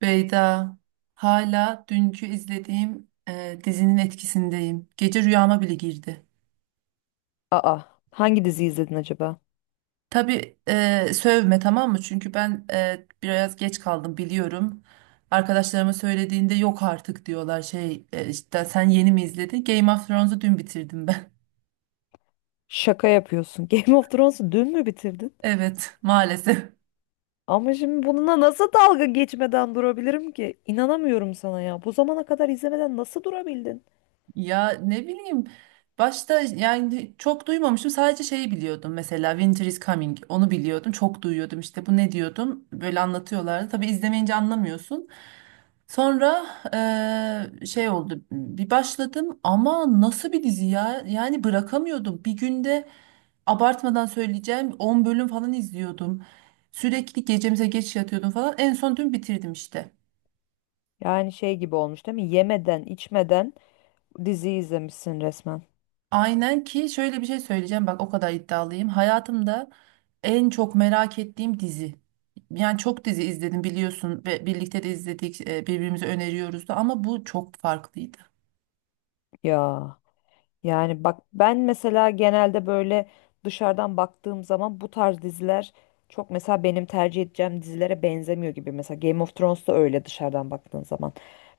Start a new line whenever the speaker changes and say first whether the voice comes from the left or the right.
right: Beyda, hala dünkü izlediğim dizinin etkisindeyim. Gece rüyama bile girdi.
left: Aa, hangi diziyi izledin acaba?
right: Tabii sövme, tamam mı? Çünkü ben biraz geç kaldım, biliyorum. Arkadaşlarıma söylediğinde yok artık diyorlar, şey işte sen yeni mi izledin? Game of Thrones'u dün bitirdim ben.
left: Şaka yapıyorsun. Game of Thrones'u dün mü bitirdin?
right: Evet, maalesef.
left: Ama şimdi bununla nasıl dalga geçmeden durabilirim ki? İnanamıyorum sana ya. Bu zamana kadar izlemeden nasıl durabildin?
right: Ya ne bileyim, başta yani çok duymamıştım, sadece şeyi biliyordum, mesela Winter is Coming, onu biliyordum, çok duyuyordum işte, bu ne diyordum böyle anlatıyorlardı. Tabii izlemeyince anlamıyorsun. Sonra şey oldu, bir başladım ama nasıl bir dizi ya, yani bırakamıyordum. Bir günde, abartmadan söyleyeceğim, 10 bölüm falan izliyordum, sürekli gecemize geç yatıyordum falan, en son dün bitirdim işte.
left: Yani şey gibi olmuş değil mi? Yemeden, içmeden diziyi izlemişsin resmen.
right: Aynen. Ki şöyle bir şey söyleyeceğim, bak o kadar iddialıyım. Hayatımda en çok merak ettiğim dizi. Yani çok dizi izledim biliyorsun ve birlikte de izledik, birbirimize öneriyoruz da, ama bu çok farklıydı.
left: Ya. Yani bak ben mesela genelde böyle dışarıdan baktığım zaman bu tarz diziler çok mesela benim tercih edeceğim dizilere benzemiyor gibi. Mesela Game of Thrones da öyle dışarıdan baktığın zaman.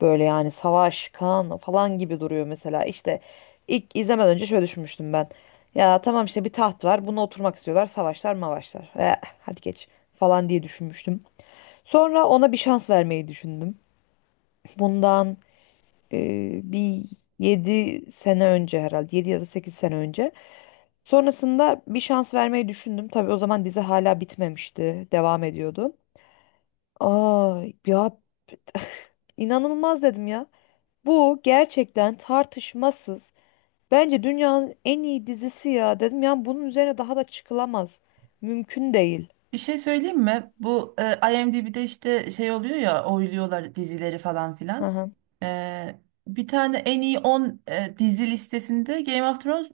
left: Böyle yani savaş, kan falan gibi duruyor mesela. İşte ilk izlemeden önce şöyle düşünmüştüm ben. Ya tamam işte bir taht var. Buna oturmak istiyorlar. Savaşlar, mavaşlar. Eh, hadi geç falan diye düşünmüştüm. Sonra ona bir şans vermeyi düşündüm. Bundan bir 7 sene önce, herhalde 7 ya da 8 sene önce. Sonrasında bir şans vermeyi düşündüm. Tabii o zaman dizi hala bitmemişti. Devam ediyordu. Aa ya, inanılmaz dedim ya. Bu gerçekten tartışmasız. Bence dünyanın en iyi dizisi ya dedim. Yani bunun üzerine daha da çıkılamaz. Mümkün değil.
right: Bir şey söyleyeyim mi? Bu IMDb'de işte şey oluyor ya, oyluyorlar dizileri falan
left: Hı
right: filan.
left: hı.
right: E, Bir tane en iyi 10 dizi listesinde Game of Thrones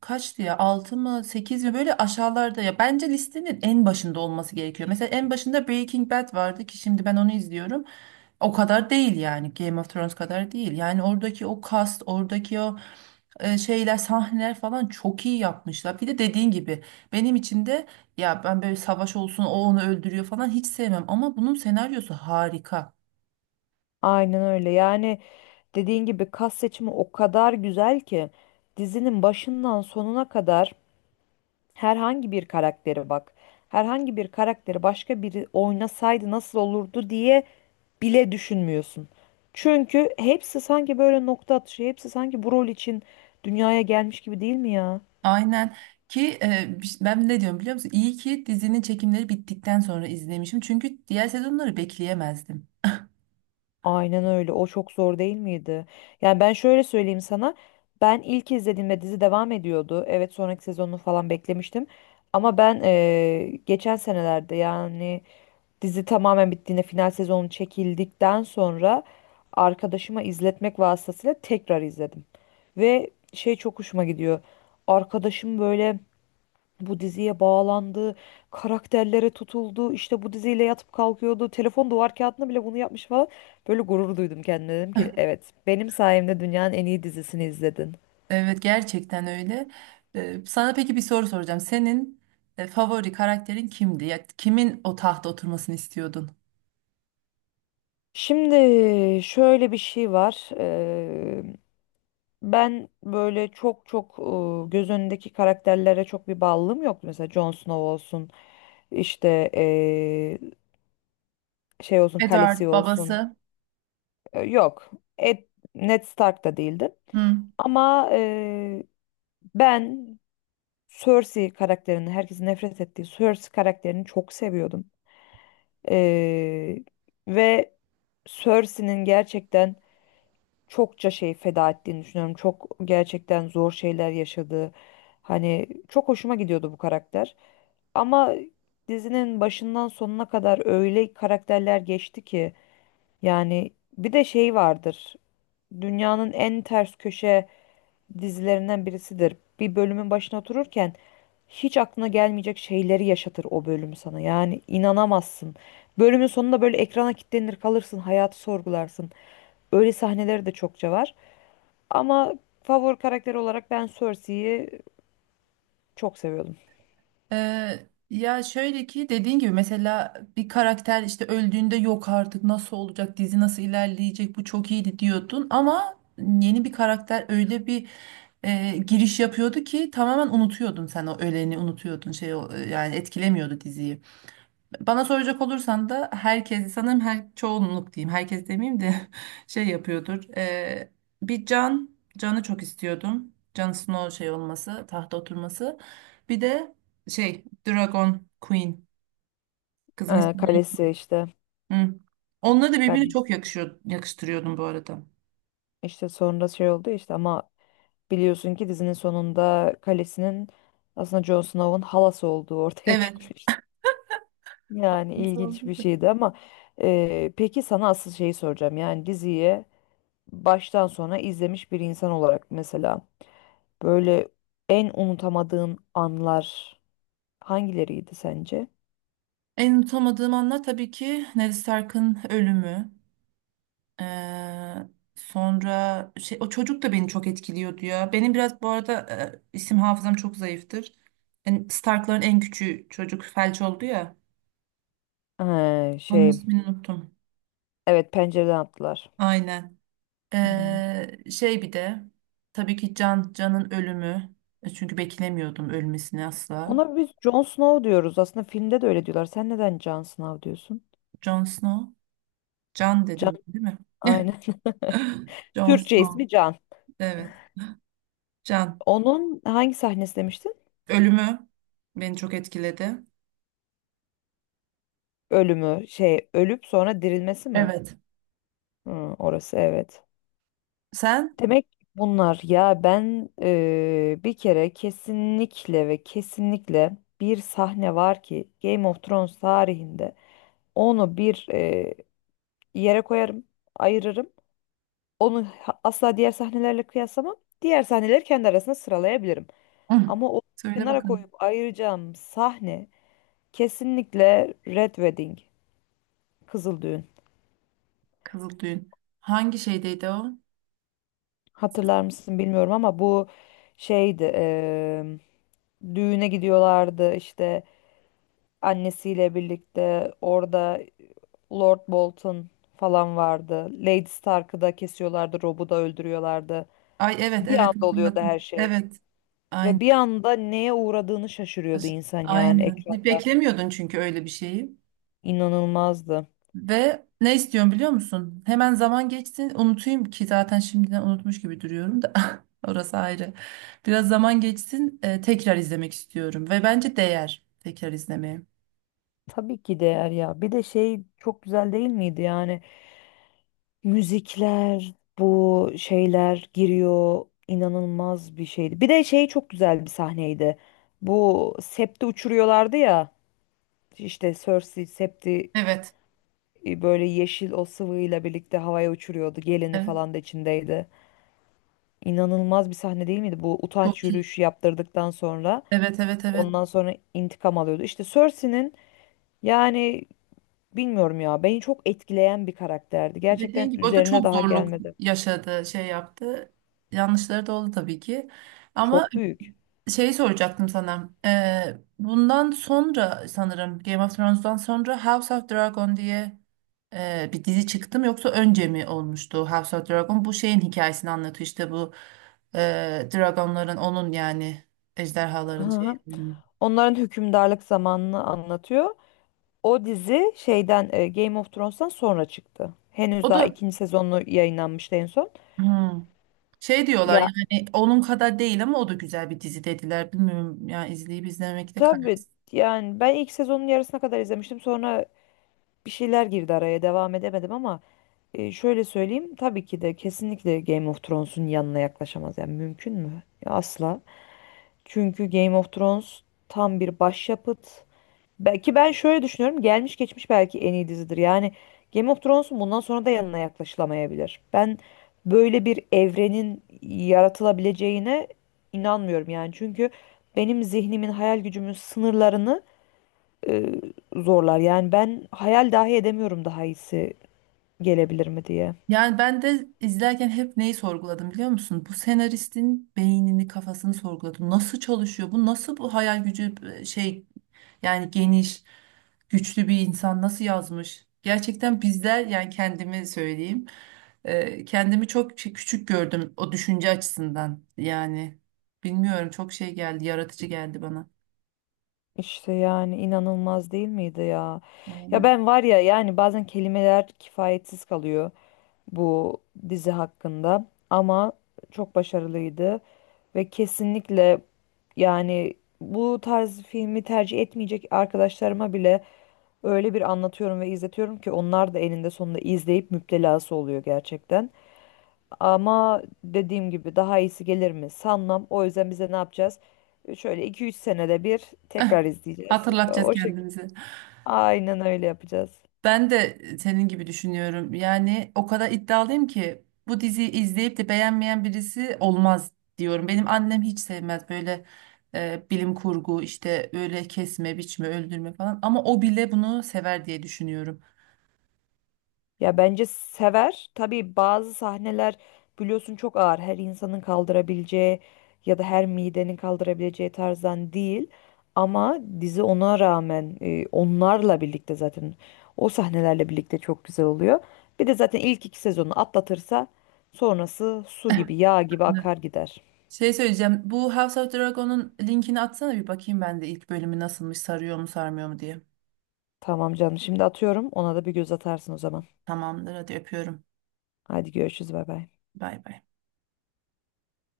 right: kaçtı ya, 6 mı 8 mi, böyle aşağılarda ya. Bence listenin en başında olması gerekiyor. Mesela en başında Breaking Bad vardı ki şimdi ben onu izliyorum. O kadar değil yani, Game of Thrones kadar değil. Yani oradaki o cast, oradaki o şeyler, sahneler falan çok iyi yapmışlar. Bir de dediğin gibi benim için de, ya ben böyle savaş olsun, o onu öldürüyor falan hiç sevmem ama bunun senaryosu harika.
left: Aynen öyle. Yani dediğin gibi kas seçimi o kadar güzel ki dizinin başından sonuna kadar herhangi bir karaktere bak. Herhangi bir karakteri başka biri oynasaydı nasıl olurdu diye bile düşünmüyorsun. Çünkü hepsi sanki böyle nokta atışı, hepsi sanki bu rol için dünyaya gelmiş gibi değil mi ya?
right: Aynen. Ki ben ne diyorum biliyor musun? İyi ki dizinin çekimleri bittikten sonra izlemişim. Çünkü diğer sezonları bekleyemezdim.
left: Aynen öyle. O çok zor değil miydi? Yani ben şöyle söyleyeyim sana. Ben ilk izlediğimde dizi devam ediyordu. Evet, sonraki sezonunu falan beklemiştim. Ama ben geçen senelerde, yani dizi tamamen bittiğinde, final sezonu çekildikten sonra arkadaşıma izletmek vasıtasıyla tekrar izledim. Ve şey çok hoşuma gidiyor. Arkadaşım böyle bu diziye bağlandı, karakterlere tutuldu, işte bu diziyle yatıp kalkıyordu, telefon duvar kağıdına bile bunu yapmış falan. Böyle gurur duydum kendime, dedim ki evet, benim sayemde dünyanın en iyi dizisini izledin.
right: Evet, gerçekten öyle. Sana peki bir soru soracağım. Senin favori karakterin kimdi? Ya, kimin o tahta oturmasını istiyordun?
left: Şimdi şöyle bir şey var. Ben böyle çok çok göz önündeki karakterlere çok bir bağlılığım yok. Mesela Jon Snow olsun, işte şey olsun, Khaleesi
right: Edward
left: olsun.
right: babası.
left: Yok. Ed, Ned Stark da değildi.
right: Hı.
left: Ama ben Cersei karakterini, herkesin nefret ettiği Cersei karakterini çok seviyordum. E, ve Cersei'nin gerçekten çokça şey feda ettiğini düşünüyorum. Çok gerçekten zor şeyler yaşadığı. Hani çok hoşuma gidiyordu bu karakter. Ama dizinin başından sonuna kadar öyle karakterler geçti ki, yani bir de şey vardır, dünyanın en ters köşe dizilerinden birisidir. Bir bölümün başına otururken hiç aklına gelmeyecek şeyleri yaşatır o bölüm sana. Yani inanamazsın. Bölümün sonunda böyle ekrana kilitlenir kalırsın, hayatı sorgularsın. Öyle sahneleri de çokça var. Ama favori karakter olarak ben Cersei'yi çok seviyordum.
right: Ee, Ya şöyle ki dediğin gibi, mesela bir karakter işte öldüğünde, yok artık nasıl olacak dizi, nasıl ilerleyecek, bu çok iyiydi diyordun ama yeni bir karakter öyle bir giriş yapıyordu ki tamamen unutuyordun, sen o öleni unutuyordun, yani etkilemiyordu diziyi. Bana soracak olursan da, herkes sanırım, her çoğunluk diyeyim, herkes demeyeyim de şey yapıyordur. Bir Can'ı çok istiyordum. Jon Snow şey olması, tahta oturması. Bir de şey, Dragon Queen, kızın ismi.
left: Kalesi işte,
right: Hı. Onları da birbirine
left: kalesi
right: çok yakışıyor, yakıştırıyordum bu arada.
left: işte sonra şey oldu işte, ama biliyorsun ki dizinin sonunda kalesinin aslında Jon Snow'un halası olduğu ortaya
right: Evet.
left: çıkmış. Yani
right: Nasıl
left: ilginç bir
right: oldu?
left: şeydi, ama peki sana asıl şeyi soracağım. Yani diziyi baştan sona izlemiş bir insan olarak, mesela böyle en unutamadığın anlar hangileriydi sence?
right: En unutamadığım anlar tabii ki Ned Stark'ın ölümü. Eee, Sonra şey, o çocuk da beni çok etkiliyordu ya. Benim biraz bu arada isim hafızam çok zayıftır. Yani Stark'ların en küçüğü çocuk felç oldu ya.
left: Ee,
right: Onun
left: şey,
right: ismini unuttum.
left: evet, pencereden attılar.
right: Aynen.
left: Hı hı.
right: Şey bir de tabii ki Can'ın ölümü. Çünkü beklemiyordum ölmesini asla.
left: Ona biz Jon Snow diyoruz. Aslında filmde de öyle diyorlar. Sen neden Jon Snow diyorsun?
right: Jon Snow. Can
left: Can,
right: dedim değil mi?
left: aynen.
right: Jon
left: Türkçe
right: Snow.
left: ismi Can.
right: Evet. Can.
left: Onun hangi sahnesi demiştin?
right: Ölümü beni çok etkiledi.
left: Ölümü, şey, ölüp sonra dirilmesi mi?
right: Evet.
left: Hı, orası evet.
right: Sen?
left: Demek ki bunlar. Ya ben bir kere kesinlikle ve kesinlikle bir sahne var ki Game of Thrones tarihinde onu bir yere koyarım, ayırırım. Asla diğer sahnelerle kıyaslamam. Diğer sahneleri kendi arasında sıralayabilirim.
right: Hı.
left: Ama o
right: Söyle
left: kenara
right: bakalım.
left: koyup ayıracağım sahne kesinlikle Red Wedding, Kızıl Düğün.
right: Kızıldüğün. Hangi şeydeydi o?
left: Hatırlar mısın bilmiyorum ama bu şeydi. Düğüne gidiyorlardı işte, annesiyle birlikte, orada Lord Bolton falan vardı. Lady Stark'ı da kesiyorlardı, Rob'u da öldürüyorlardı.
right: Ay evet,
left: Bir
right: evet,
left: anda oluyordu
right: hatırladım.
left: her şey.
right: Evet.
left: Ve
right: Aynen.
left: bir anda neye uğradığını şaşırıyordu insan yani
right: Aynen.
left: ekranda.
right: Beklemiyordun çünkü öyle bir şeyi.
left: İnanılmazdı.
right: Ve ne istiyorum biliyor musun? Hemen zaman geçsin, unutayım, ki zaten şimdiden unutmuş gibi duruyorum da orası ayrı. Biraz zaman geçsin, tekrar izlemek istiyorum ve bence değer tekrar izlemeye.
left: Tabii ki değer ya. Bir de şey çok güzel değil miydi yani? Müzikler, bu şeyler giriyor. İnanılmaz bir şeydi. Bir de şey çok güzel bir sahneydi. Bu septi uçuruyorlardı ya. İşte Cersei septi
right: Evet.
left: böyle yeşil o sıvıyla birlikte havaya uçuruyordu. Gelini
right: Evet.
left: falan da içindeydi. İnanılmaz bir sahne değil miydi? Bu utanç
right: Çok iyi.
left: yürüyüşü yaptırdıktan sonra
right: Evet, evet, evet.
left: ondan sonra intikam alıyordu. İşte Cersei'nin, yani bilmiyorum ya, beni çok etkileyen bir karakterdi.
right: Dediğin
left: Gerçekten
right: gibi o da
left: üzerine
right: çok
left: daha
right: zorluk
left: gelmedi.
right: yaşadı, şey yaptı. Yanlışları da oldu tabii ki. Ama
left: Çok büyük.
right: şey soracaktım sana. Bundan sonra, sanırım Game of Thrones'dan sonra House of Dragon diye bir dizi çıktı mı, yoksa önce mi olmuştu House of Dragon? Bu şeyin hikayesini anlatıyor işte, bu dragonların, onun yani
left: Hı
right: ejderhaların
left: hı.
right: şeyinin.
left: Onların hükümdarlık zamanını anlatıyor. O dizi şeyden, Game of Thrones'tan sonra çıktı.
right: O
left: Henüz daha
right: da
left: ikinci sezonu yayınlanmıştı en son.
right: hmm, şey diyorlar,
left: Ya
right: yani onun kadar değil ama o da güzel bir dizi dediler. Bilmiyorum yani, izleyip izlemekte karar.
left: tabii, yani ben ilk sezonun yarısına kadar izlemiştim. Sonra bir şeyler girdi araya, devam edemedim, ama şöyle söyleyeyim, tabii ki de kesinlikle Game of Thrones'un yanına yaklaşamaz. Yani mümkün mü? Ya, asla. Çünkü Game of Thrones tam bir başyapıt. Belki ben şöyle düşünüyorum. Gelmiş geçmiş belki en iyi dizidir. Yani Game of Thrones'un bundan sonra da yanına yaklaşılamayabilir. Ben böyle bir evrenin yaratılabileceğine inanmıyorum yani. Çünkü benim zihnimin, hayal gücümün sınırlarını e, zorlar. Yani ben hayal dahi edemiyorum, daha iyisi gelebilir mi diye.
right: Yani ben de izlerken hep neyi sorguladım biliyor musun? Bu senaristin beynini, kafasını sorguladım. Nasıl çalışıyor? Bu nasıl bu hayal gücü, şey yani geniş, güçlü bir insan nasıl yazmış? Gerçekten bizler, yani kendimi söyleyeyim. Kendimi çok küçük gördüm o düşünce açısından. Yani bilmiyorum, çok şey geldi, yaratıcı geldi bana.
left: İşte yani inanılmaz değil miydi ya? Ya
right: Aynen.
left: ben var ya, yani bazen kelimeler kifayetsiz kalıyor bu dizi hakkında, ama çok başarılıydı ve kesinlikle, yani bu tarz filmi tercih etmeyecek arkadaşlarıma bile öyle bir anlatıyorum ve izletiyorum ki, onlar da eninde sonunda izleyip müptelası oluyor gerçekten. Ama dediğim gibi daha iyisi gelir mi sanmam. O yüzden bize ne yapacağız? Şöyle 2 3 senede bir tekrar izleyeceğiz.
right: Hatırlatacağız
left: O şekilde.
right: kendimizi.
left: Aynen öyle yapacağız.
right: Ben de senin gibi düşünüyorum. Yani o kadar iddialıyım ki bu diziyi izleyip de beğenmeyen birisi olmaz diyorum. Benim annem hiç sevmez böyle bilim kurgu işte, öyle kesme, biçme, öldürme falan, ama o bile bunu sever diye düşünüyorum.
left: Ya bence sever. Tabii bazı sahneler biliyorsun çok ağır. Her insanın kaldırabileceği ya da her midenin kaldırabileceği tarzdan değil. Ama dizi ona rağmen, onlarla birlikte, zaten o sahnelerle birlikte çok güzel oluyor. Bir de zaten ilk 2 sezonu atlatırsa sonrası su gibi yağ gibi akar gider.
right: Şey söyleyeceğim. Bu House of Dragon'un linkini atsana, bir bakayım ben de ilk bölümü nasılmış, sarıyor mu, sarmıyor mu diye.
left: Tamam canım, şimdi atıyorum, ona da bir göz atarsın o zaman.
right: Tamamdır, hadi öpüyorum.
left: Hadi görüşürüz, bay bay.
right: Bay bay.